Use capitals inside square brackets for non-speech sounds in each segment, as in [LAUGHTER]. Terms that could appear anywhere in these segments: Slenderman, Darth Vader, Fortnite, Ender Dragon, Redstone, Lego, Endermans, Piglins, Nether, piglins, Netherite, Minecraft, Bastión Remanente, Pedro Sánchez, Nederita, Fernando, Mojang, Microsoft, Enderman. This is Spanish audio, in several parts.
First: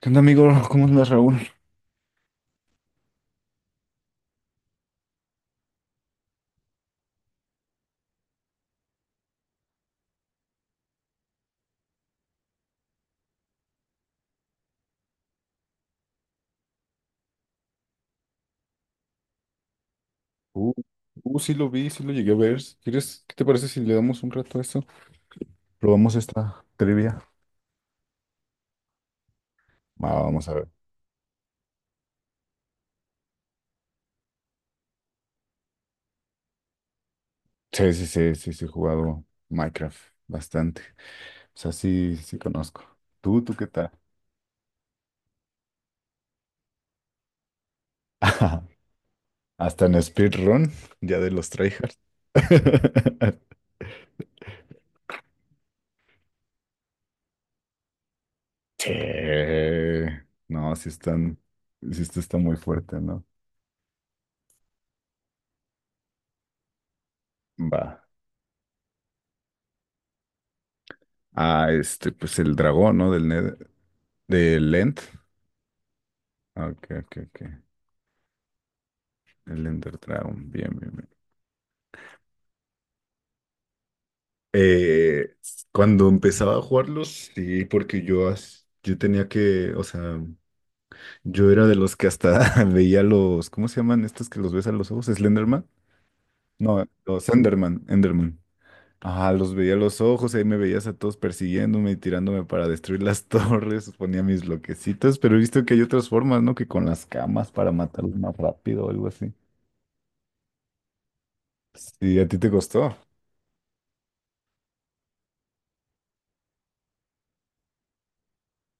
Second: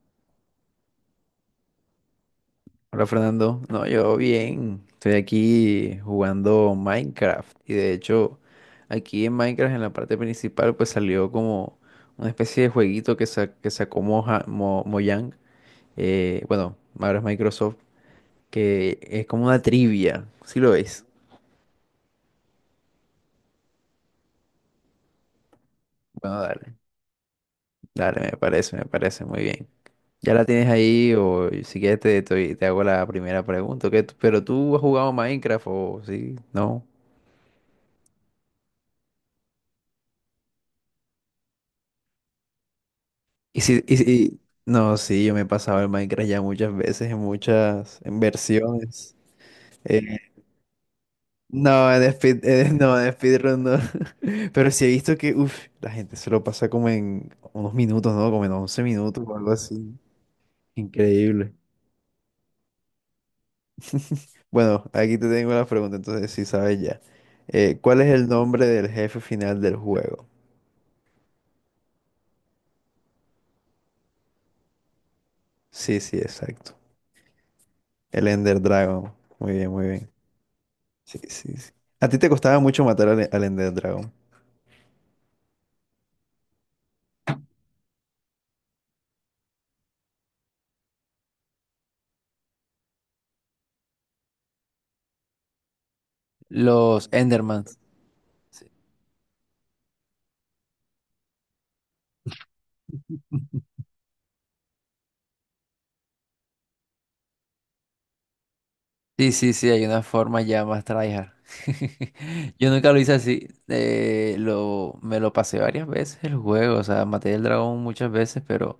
¿Qué onda, amigo? [LAUGHS] ¿Cómo andas, Raúl? Hola Fernando, no, yo bien, estoy aquí jugando Minecraft y de hecho aquí en Minecraft en la parte principal pues salió como una especie de jueguito que, que sacó Mojang, bueno, ahora es Microsoft, que es como una trivia, ¿si Uh, lo ves? Sí lo vi, sí lo llegué a ver. ¿Quieres, qué te parece si le damos un rato a esto? Probamos Bueno, esta dale, trivia. dale, me parece muy bien. Va, ¿Ya la vamos a ver. tienes ahí o si quieres te hago la primera pregunta? ¿Pero tú has jugado Minecraft o sí? ¿No? Sí, sí, sí, sí, sí, he jugado Minecraft bastante. O sea, sí, sí conozco. ¿Tú Y qué si, tal? y si- no, sí, yo me he pasado el Minecraft ya muchas veces, en muchas, en [LAUGHS] versiones. Hasta en Eh, speedrun, ya de los no, tryhards. [LAUGHS] [LAUGHS] No, en speedrun no. [LAUGHS] Pero sí he visto que, uff, la gente se lo pasa como en unos minutos, ¿no? Como en once Sí. minutos o algo así. No, sí están, Increíble. sí esto está muy fuerte, ¿no? Bueno, aquí te tengo la pregunta, entonces sí sabes ya. ¿Cuál Va. es el nombre del jefe final del juego? Ah, este, pues el dragón, ¿no? Del End. Sí, sí, Ah, exacto. ok, ok, ok. El Ender Dragon. Muy El bien, muy Ender bien. Dragon, bien, bien, bien. Sí, sí, sí. ¿A ti te costaba mucho matar al Ender Dragon? Eh, cuando empezaba a jugarlos, sí, porque yo, yo tenía que, o sea, yo era de los que hasta [LAUGHS] veía los, ¿cómo se llaman estos que los ves a los ojos? ¿Slenderman? No, Los los Endermans. Enderman, Enderman. Ah, los veía a los ojos, ahí me veías a todos persiguiéndome y tirándome para destruir las [LAUGHS] torres, ponía mis bloquecitos, pero he visto que hay otras formas, ¿no? Que con las camas para matarlos más rápido o algo así. Sí, sí, sí, hay una forma ya más tryhard. Sí, ¿a ti te [LAUGHS] Yo nunca costó? lo hice así. Me lo pasé varias veces el juego. O sea, maté el dragón muchas veces, pero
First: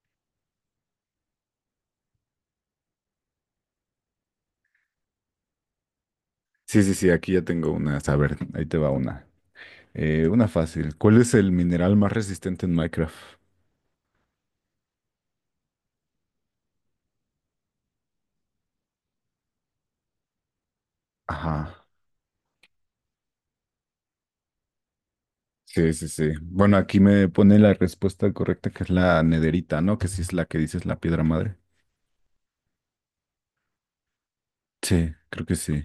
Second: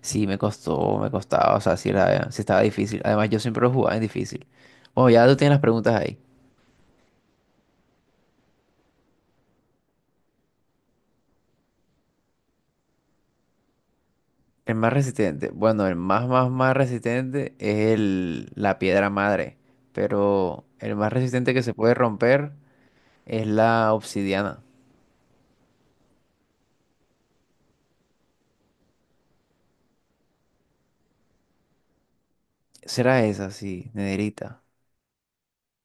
sí me costó, me costaba. O sea, sí, era, sí estaba difícil. Además, yo siempre lo jugaba en difícil. Bueno, ya tú tienes las preguntas ahí. Sí, sí, sí, aquí ya tengo una. A ver, ahí te va una. Una fácil. ¿Cuál es el mineral más resistente en Minecraft? El más resistente. Bueno, el más, más, más resistente es el, la piedra madre. Pero el más resistente que se Ajá. puede romper es la obsidiana. Sí, sí, sí. Bueno, aquí me pone la respuesta correcta, que es la nederita, ¿no? Que sí es la que dices la piedra madre. Será esa, sí, Nederita. Sí, creo que sí.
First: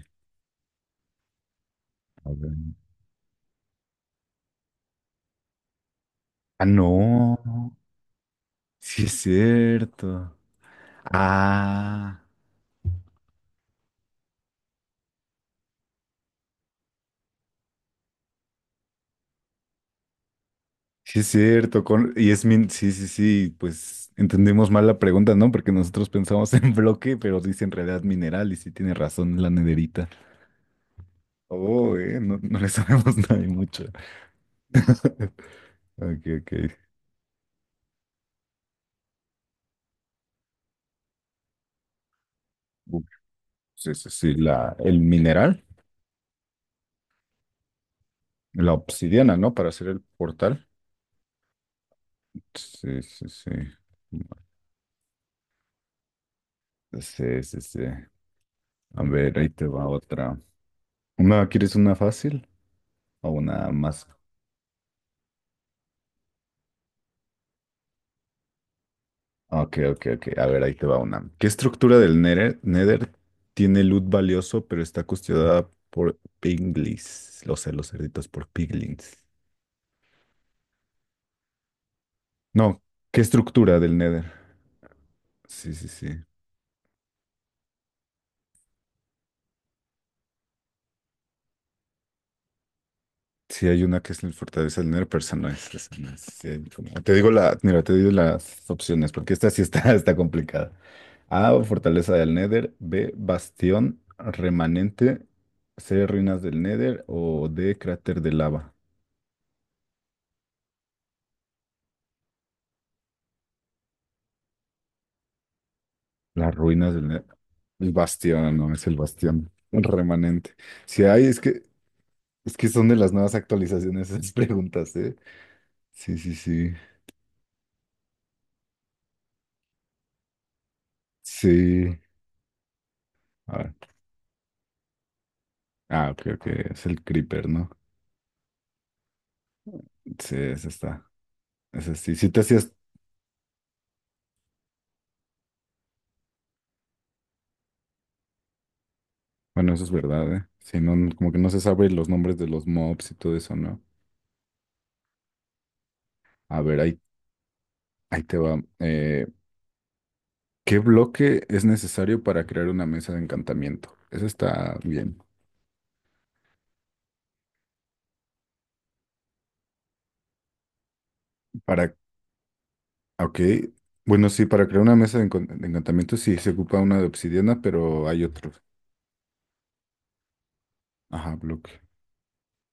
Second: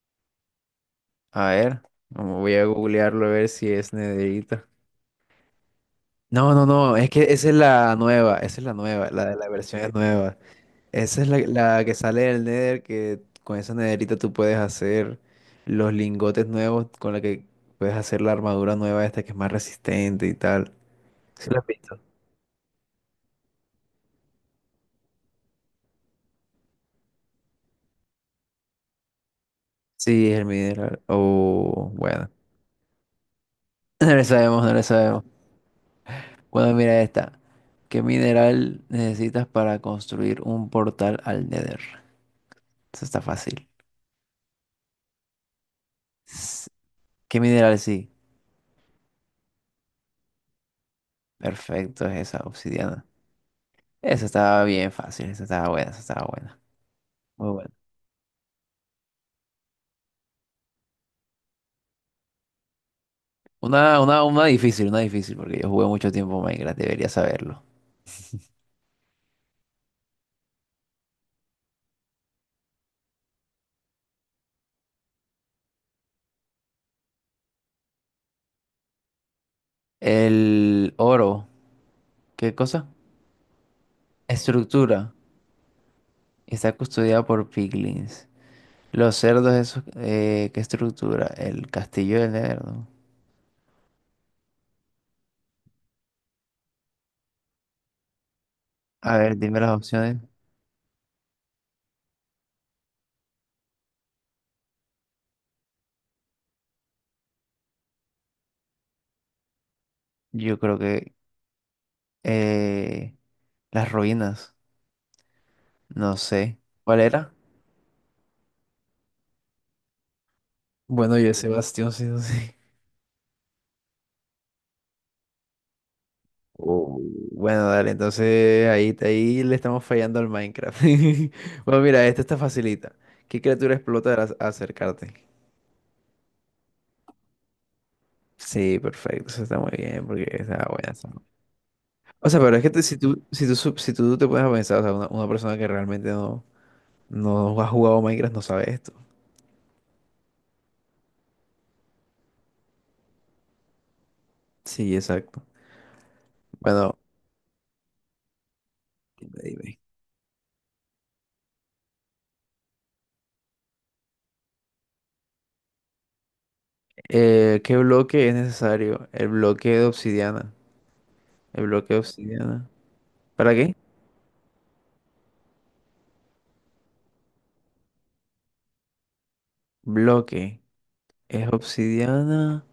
A ver, A vamos, voy ver. a googlearlo a ver si es Nederita. No, Ah, no, no, es que esa es no. la nueva, esa es la Sí nueva, es la de la versión es cierto. nueva. Esa es la que sale Ah, del Nether, que con esa Nederita tú puedes hacer los lingotes nuevos con la que puedes hacer la armadura nueva esta que es más resistente y tal. sí es ¿Sí lo has cierto. visto? Con... Y es min... Sí, sí, sí. Pues entendimos mal la pregunta, ¿no? Porque nosotros pensamos [LAUGHS] en bloque, pero dice en realidad mineral y sí tiene razón la nederita. Sí, es el mineral. Oh, Oh, bueno. no, no [CLEARS THROAT] le sabemos [LAUGHS] nada y mucho. [LAUGHS] No le sabemos, no le sabemos. [LAUGHS] Ok, ok. Bueno, mira esta. ¿Qué mineral necesitas para construir un portal al Nether? Uf, Eso está fácil. sí, sí, sí. La, el mineral, S- ¿Qué mineral sí? la obsidiana, ¿no? Para hacer el portal. Perfecto, es esa Sí, obsidiana. sí, sí. Esa estaba bien fácil, esa estaba buena, esa estaba buena. Sí, Muy sí, buena. sí. A ver, ahí te va otra. ¿Una, quieres una fácil o una Una, más? una, una difícil, una difícil, porque yo jugué mucho tiempo Minecraft, debería saberlo. Ok, ok, ok. A ver, ahí te va una. ¿Qué estructura del Nether tiene loot valioso, pero está custodiada por piglins? Lo sé, los cerditos por piglins. El oro, ¿qué No, cosa? ¿qué estructura del Nether? Estructura. Sí, sí, sí. Está custodiada por piglins. Los cerdos, esos, ¿qué estructura? El castillo del Nether, ¿no? Sí, hay una que es la fortaleza del nero, pero esa no es, esa no es. Sí, te digo la, mira, te digo las opciones, A porque ver, esta sí dime las está, [LAUGHS] está opciones. complicada. A, fortaleza del Nether; B, bastión remanente; C, ruinas del Nether; o D, cráter de lava. Yo creo que eh, las ruinas, no Las sé. ruinas ¿Cuál del era? Nether. El bastión, no, es el bastión remanente. Si Bueno, hay, yo ese bastión, sí, no sé. es que son de las nuevas actualizaciones esas [LAUGHS] preguntas, ¿eh? Sí, sí, sí. Oh, bueno, dale, entonces ahí, ahí le estamos fallando al Minecraft. [LAUGHS] Bueno, Sí. mira, esta está facilita. ¿Qué A ver. criatura explota al acercarte? Ah, creo que es el creeper, ¿no? Sí, perfecto, eso está muy bien, porque Sí, está esa buena, esa. está. Esa sí. O Sí sea, te pero es que hacías. Si tú te puedes a pensar, o sea, una persona que realmente no, no ha jugado Minecraft no sabe esto. Bueno, eso es verdad, ¿eh? Sí, como que no se sabe los nombres de los mobs y todo eso, ¿no? Sí, exacto. A ver, Bueno, ahí te va. Dime, dime. ¿Qué bloque es necesario para crear una mesa de encantamiento? Eso está bien. ¿Qué bloque es necesario? El bloque de obsidiana. El Para. bloque de obsidiana. Ok. ¿Para qué? Bueno, sí, para crear una mesa de, de encantamiento sí se ocupa una de obsidiana, pero hay otros. Bloque. Ajá, Es bloque. obsidiana.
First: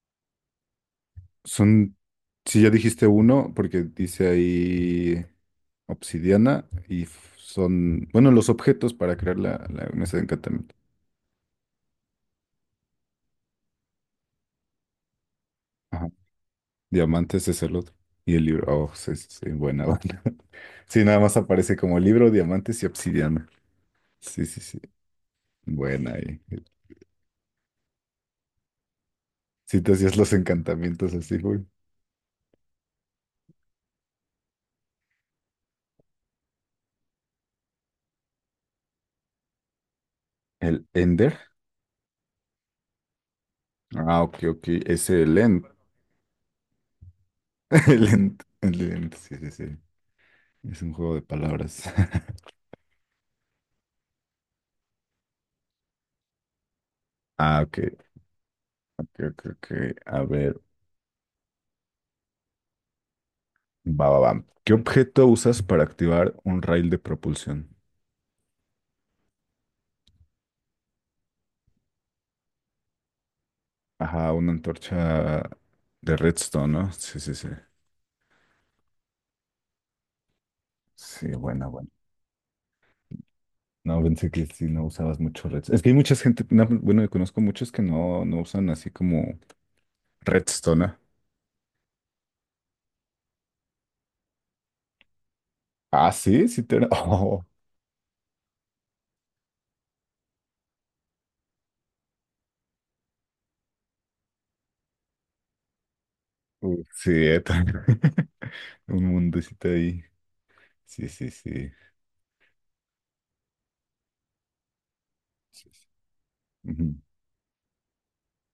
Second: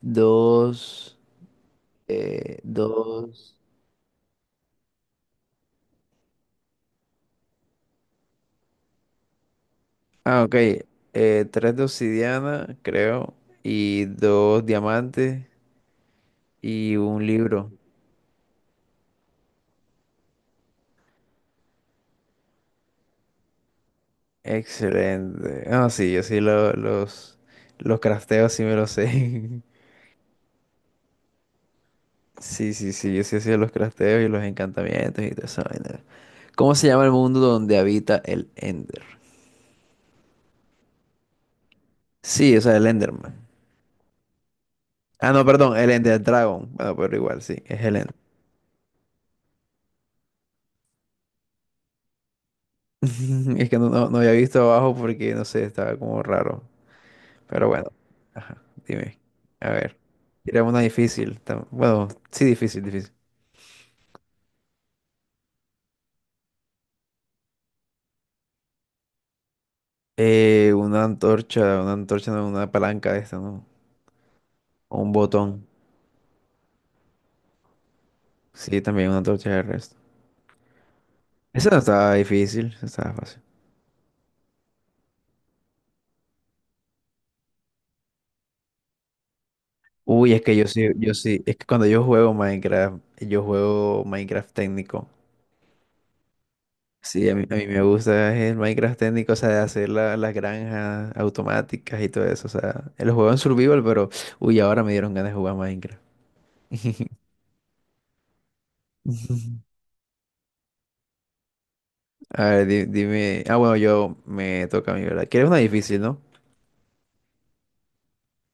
Dos. Son, si ya dijiste uno, Dos. porque dice ahí obsidiana y son, bueno, los objetos para crear la mesa de Ah, ok. encantamiento. Tres de obsidiana, creo. Y dos diamantes. Ajá. Y un Diamantes es libro. el otro. Y el libro, oh, sí, sí, sí, buena buena. [LAUGHS] Sí, nada más aparece como libro, diamantes y obsidiana. Sí, sí, sí. Excelente. Ah, Buena sí, yo ahí. sí lo- los crafteos, sí me los sé. Sí, [LAUGHS] te hacías los encantamientos así, güey. Sí, sí, sí, yo sí hacía los crafteos y los encantamientos y toda esa vaina. ¿Cómo se llama el mundo donde habita el Ender? El Ender. Sí, o sea, el Enderman. Ah, ok, ok. Es Ah, el no, End. perdón, el Ender Dragon. Bueno, pero igual, sí, es [LAUGHS] el El Ender. End. El End. Sí, sí, sí. Es un juego de palabras. [LAUGHS] [LAUGHS] Es que no, no, no había visto abajo porque, no sé, estaba como raro. Ah, Pero ok. bueno, ajá, dime. A ver, A ver, era una difícil. Bueno, sí, difícil, difícil. va, va, va. ¿Qué objeto usas para activar un rail de propulsión? Una antorcha, no, una palanca de esta, ¿no? Ajá, una O un antorcha botón. de redstone, ¿no? Sí, sí, sí. Sí, también una antorcha de resto. Sí, Esa bueno, no bueno. estaba difícil, esa estaba fácil. No, pensé que sí, no usabas mucho redstone. Es que hay mucha gente, no, bueno, conozco muchos que no, no usan así como Uy, es que redstone. ¿Ah? yo sí, es que cuando yo juego Minecraft técnico. Ah, sí, sí te... Sí, a [LAUGHS] mí me gusta el Minecraft técnico, o sea, de hacer las granjas automáticas y todo eso. O sea, lo juego en survival, pero uy, ahora me dieron ganas de jugar Minecraft. Oh, sí, también. [LAUGHS] Un mundecito [LAUGHS] ahí. Sí, sí, sí. A ver, dime. Ah, bueno, yo me toca a mí, ¿verdad? ¿Quieres una Sí, sí. difícil, no? Ujú.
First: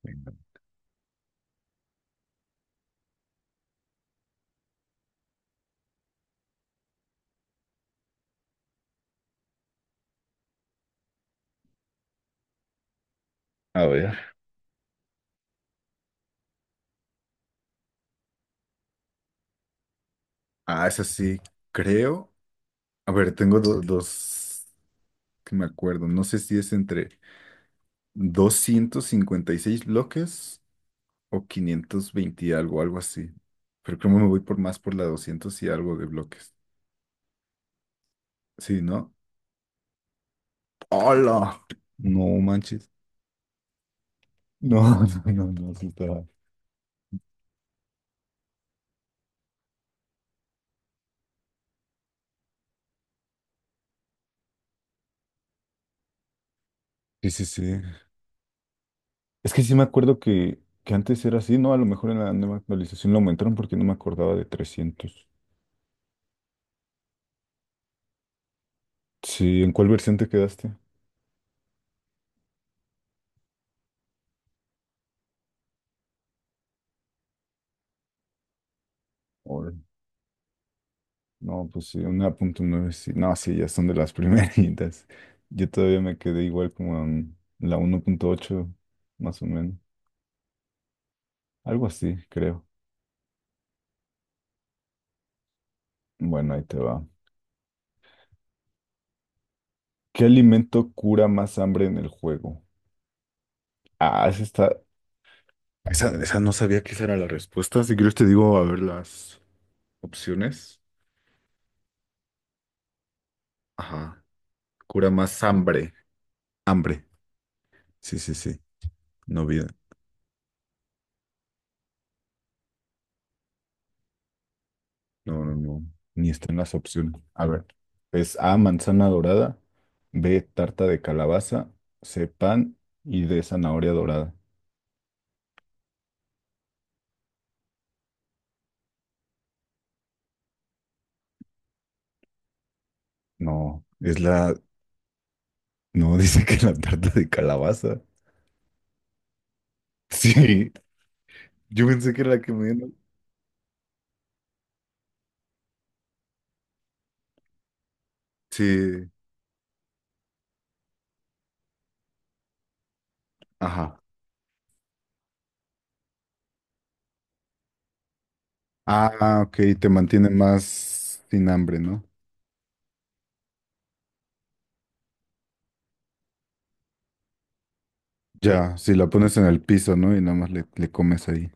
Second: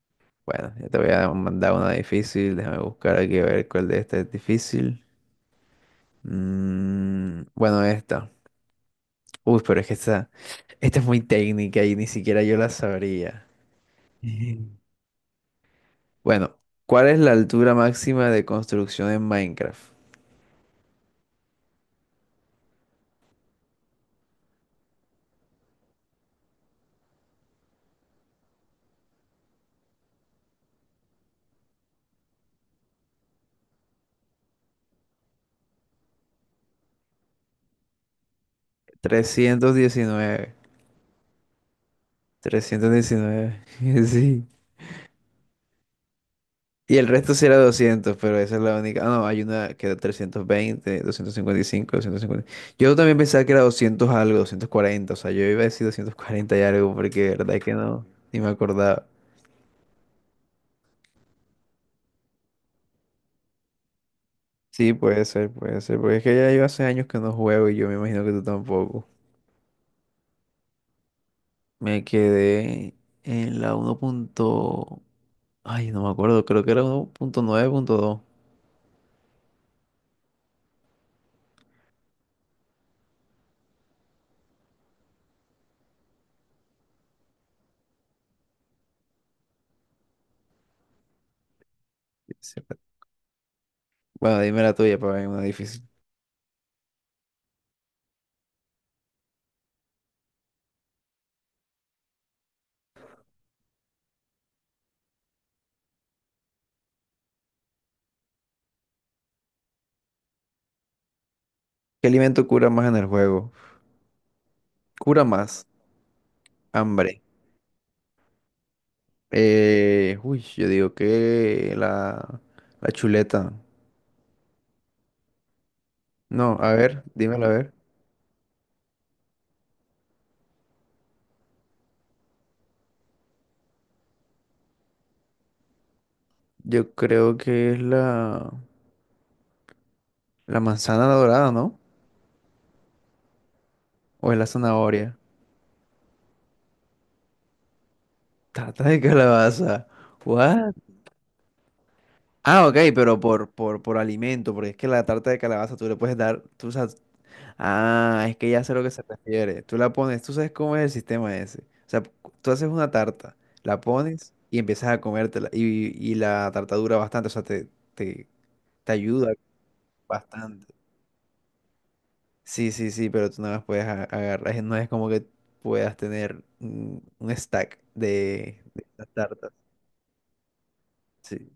Venga. Bueno, yo te voy a mandar una difícil. Déjame buscar aquí a ver cuál de estas es difícil. Mm, bueno, esta. Uy, pero es que esta es muy técnica y ni siquiera yo la sabría. A ver. Ujú. Bueno, ¿cuál es la altura máxima de construcción en Minecraft? Ah, esa sí, creo. A ver, tengo dos que me acuerdo. No sé si es entre 256 bloques o 520 y algo, algo así. Pero creo que me voy por más por la 200 y algo de bloques. Sí, ¿no? 319, ¡Hola! No manches. 319, [LAUGHS] Sí. No, [LAUGHS] no, no, no, sí estaba. Y el resto sí era 200, pero esa es la única. Ah, no, hay una que era 320, 255, 250. Yo también pensaba que era 200 algo, 240. O sea, yo iba a decir 240 y algo Sí, porque de sí, verdad sí. que no, ni me acordaba. Es que sí me acuerdo que antes era así, ¿no? A lo mejor en la nueva actualización lo aumentaron porque no me acordaba de Sí, 300. Puede ser, porque es que ya yo hace años que no juego y yo me imagino que tú tampoco. Sí, ¿en cuál versión te quedaste? Me quedé en la uno punto- Ay, no me acuerdo, creo que era 1.9.2. No, pues sí, 1.9, sí. No, sí, ya son de las [LAUGHS] primeritas. Yo todavía me quedé igual como en la 1.8 más o menos. Algo así, Sí. creo. Bueno, dime la tuya para ver una difícil. Bueno, ahí te va. ¿Qué alimento cura más hambre en el juego? Ah, esa está... Esa no sabía que esa era la respuesta. Si quieres te digo, a ver, las opciones. ¿Qué alimento cura más en el juego? Ajá. Cura Cura más más, hambre. Hambre. hambre. Sí, sí, sí. No vida. Uy, yo digo que la chuleta. No, no, no. Ni están No, las a ver, opciones. A dímelo a ver. ver. Es A, manzana dorada. B, tarta de calabaza. C, pan. Y D, zanahoria dorada. Yo creo que es la manzana dorada, ¿no? No, es O es la la... zanahoria. No, [LAUGHS] dice que la tarta de calabaza. [LAUGHS] Tarta de calabaza. Sí, What? yo pensé que era la que me Ah, ok, dieron. pero por alimento, porque es que la tarta de calabaza tú le puedes dar, tú sabes, ah, es que ya sé a lo que se Sí, refiere. Tú la pones, tú sabes cómo es el sistema ese. O sea, tú haces una tarta, la ajá. pones y empiezas a comértela. Y la tarta dura bastante, o sea, te, te ayuda Ah, ok, te mantiene bastante. más sin hambre, ¿no? Sí, sí, sí, pero tú no las puedes agarrar. No es como que puedas tener un stack Ya, de si la estas pones en tartas. el piso, ¿no? Y nada más le comes Sí. ahí.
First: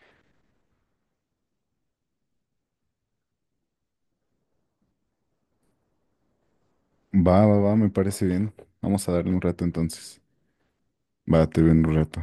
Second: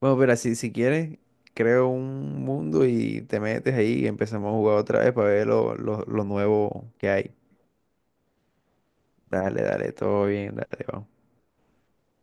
Bueno, pero así, si quieres, creo un mundo y te metes ahí y empezamos a jugar otra vez para ver lo nuevo que hay. Va, va, va, me parece bien. Vamos a darle un Dale, rato dale, entonces. todo bien, dale, vamos. Va, te veo en un rato.